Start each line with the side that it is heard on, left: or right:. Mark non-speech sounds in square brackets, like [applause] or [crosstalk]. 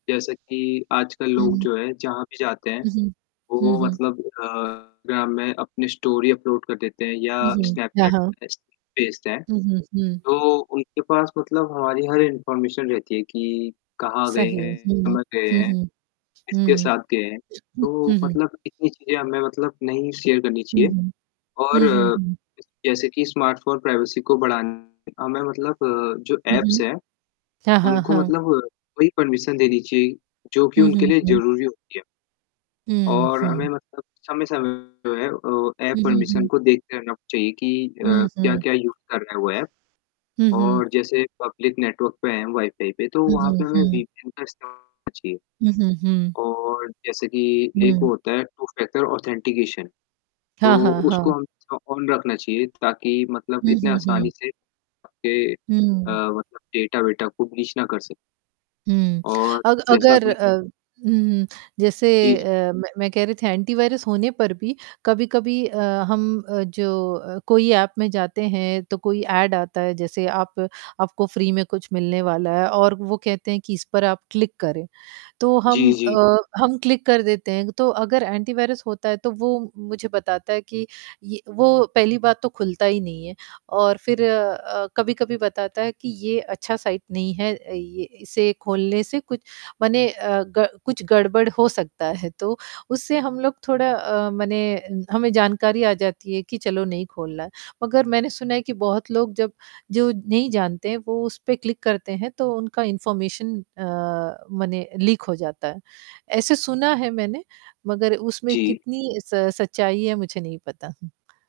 left: जैसा कि आजकल
right: हुँ,
left: लोग
right: हुँ।
left: जो है, जहाँ भी जाते हैं,
right: उहुँ। हुँ,
left: वो
right: हुँ।
left: मतलब अ इंस्टाग्राम में अपनी स्टोरी अपलोड कर देते हैं, या
right: उहुँ, हाँ,
left: स्नैपचैट
right: हाँ।
left: पे स्नेप भेजते हैं,
right: उहुँ, हुँ।
left: तो उनके पास मतलब हमारी हर इन्फॉर्मेशन रहती है कि कहाँ गए
right: सही है।
left: हैं
right: हुँ,
left: कब गए
right: हुँ,
left: हैं,
right: हुँ,
left: किसके
right: हुँ,
left: साथ गए हैं।
right: हुँ,
left: तो
right: हुँ।
left: मतलब इतनी चीजें हमें मतलब, नहीं शेयर करनी
right: हुँ,
left: चाहिए
right: हुँ।
left: और
right: हुँ, हुँ, हुँ।
left: जैसे कि स्मार्टफोन प्राइवेसी को बढ़ान हमें मतलब अ, जो
right: हुँ,
left: ऐप्स
right: हुँ।
left: हैं,
right: हाँ, हाँ,
left: उनको
right: हाँ।
left: मतलब वही परमिशन देनी चाहिए जो कि
right: हुँ,
left: उनके
right: हुँ,
left: लिए
right: हुँ।
left: ज़रूरी होती है।
right: हुँ,
left: और हमें
right: हुँ।
left: मतलब समय, समय पे जो है ऐप
right: हुँ, हुँ,
left: परमिशन
right: हुँ।
left: को देखते रहना चाहिए कि अ,
right: हुँ, हुँ।
left: क्या-क्या यूज़ कर रहा है वो ऐप
right: हुँ, हुँ।
left: और जैसे पब्लिक नेटवर्क पे हैं वाई-फाई पे, तो
right: हुँ,
left: वहाँ पे
right: हुँ,
left: हमें
right: हुँ।
left: वीपीएन का इस्तेमाल करना चाहिए
right: हुँ, हुँ, हुँ।
left: और जैसे कि एक [unintelligible]
right: हुँ।
left: होता है टू फैक्टर ऑथेंटिकेशन तो
right: हाँ, हाँ,
left: उसको
right: हाँ।
left: हमें ऑन रखना चाहिए ताकि मतलब
right: हुँ,
left: इतने
right: हुँ,
left: आसानी
right: हुँ।
left: से आपके
right: हुँ।
left: मतलब डेटा -वेटा कोई ब्रीच ना कर सके।
right: हुँ,
left: और
right: अग
left: जैसा
right: अगर
left: आपने
right: अ, हुँ, जैसे
left: जी, जी।
right: अ, मैं मैं कह रही थी एंटीवायरस होने पर भी कभी-कभी अ, हम जो अ, कोई ऐप में जाते हैं, तो कोई ऐड आता है, जैसे आप आपको फ्री में कुछ मिलने वाला है, और वो कहते हैं कि इस पर आप क्लिक करें। तो हम
left: जी,
right: अ,
left: जी।
right: हम क्लिक कर देते हैं। तो अगर एंटीवायरस होता है, तो वो मुझे बताता है कि ये वो पहली बात तो खुलता ही नहीं है और फिर कभी-कभी बताता है कि ये अच्छा साइट नहीं है। अ, ये इसे खोलने से कुछ माने अ, ग कुछ गड़बड़ हो सकता है। तो उससे हम लोग थोड़ा अ, मने हमें जानकारी आ जाती है कि चलो नहीं खोलना। मगर मैंने सुना है कि बहुत लोग जब जो नहीं जानते हैं वो उस पे क्लिक करते हैं, तो उनका इन्फॉर्मेशन अ, मने लीक हो जाता है। ऐसे सुना है मैंने मगर उसमें
left: जी।
right: कितनी स सच्चाई है, मुझे नहीं पता हूँ।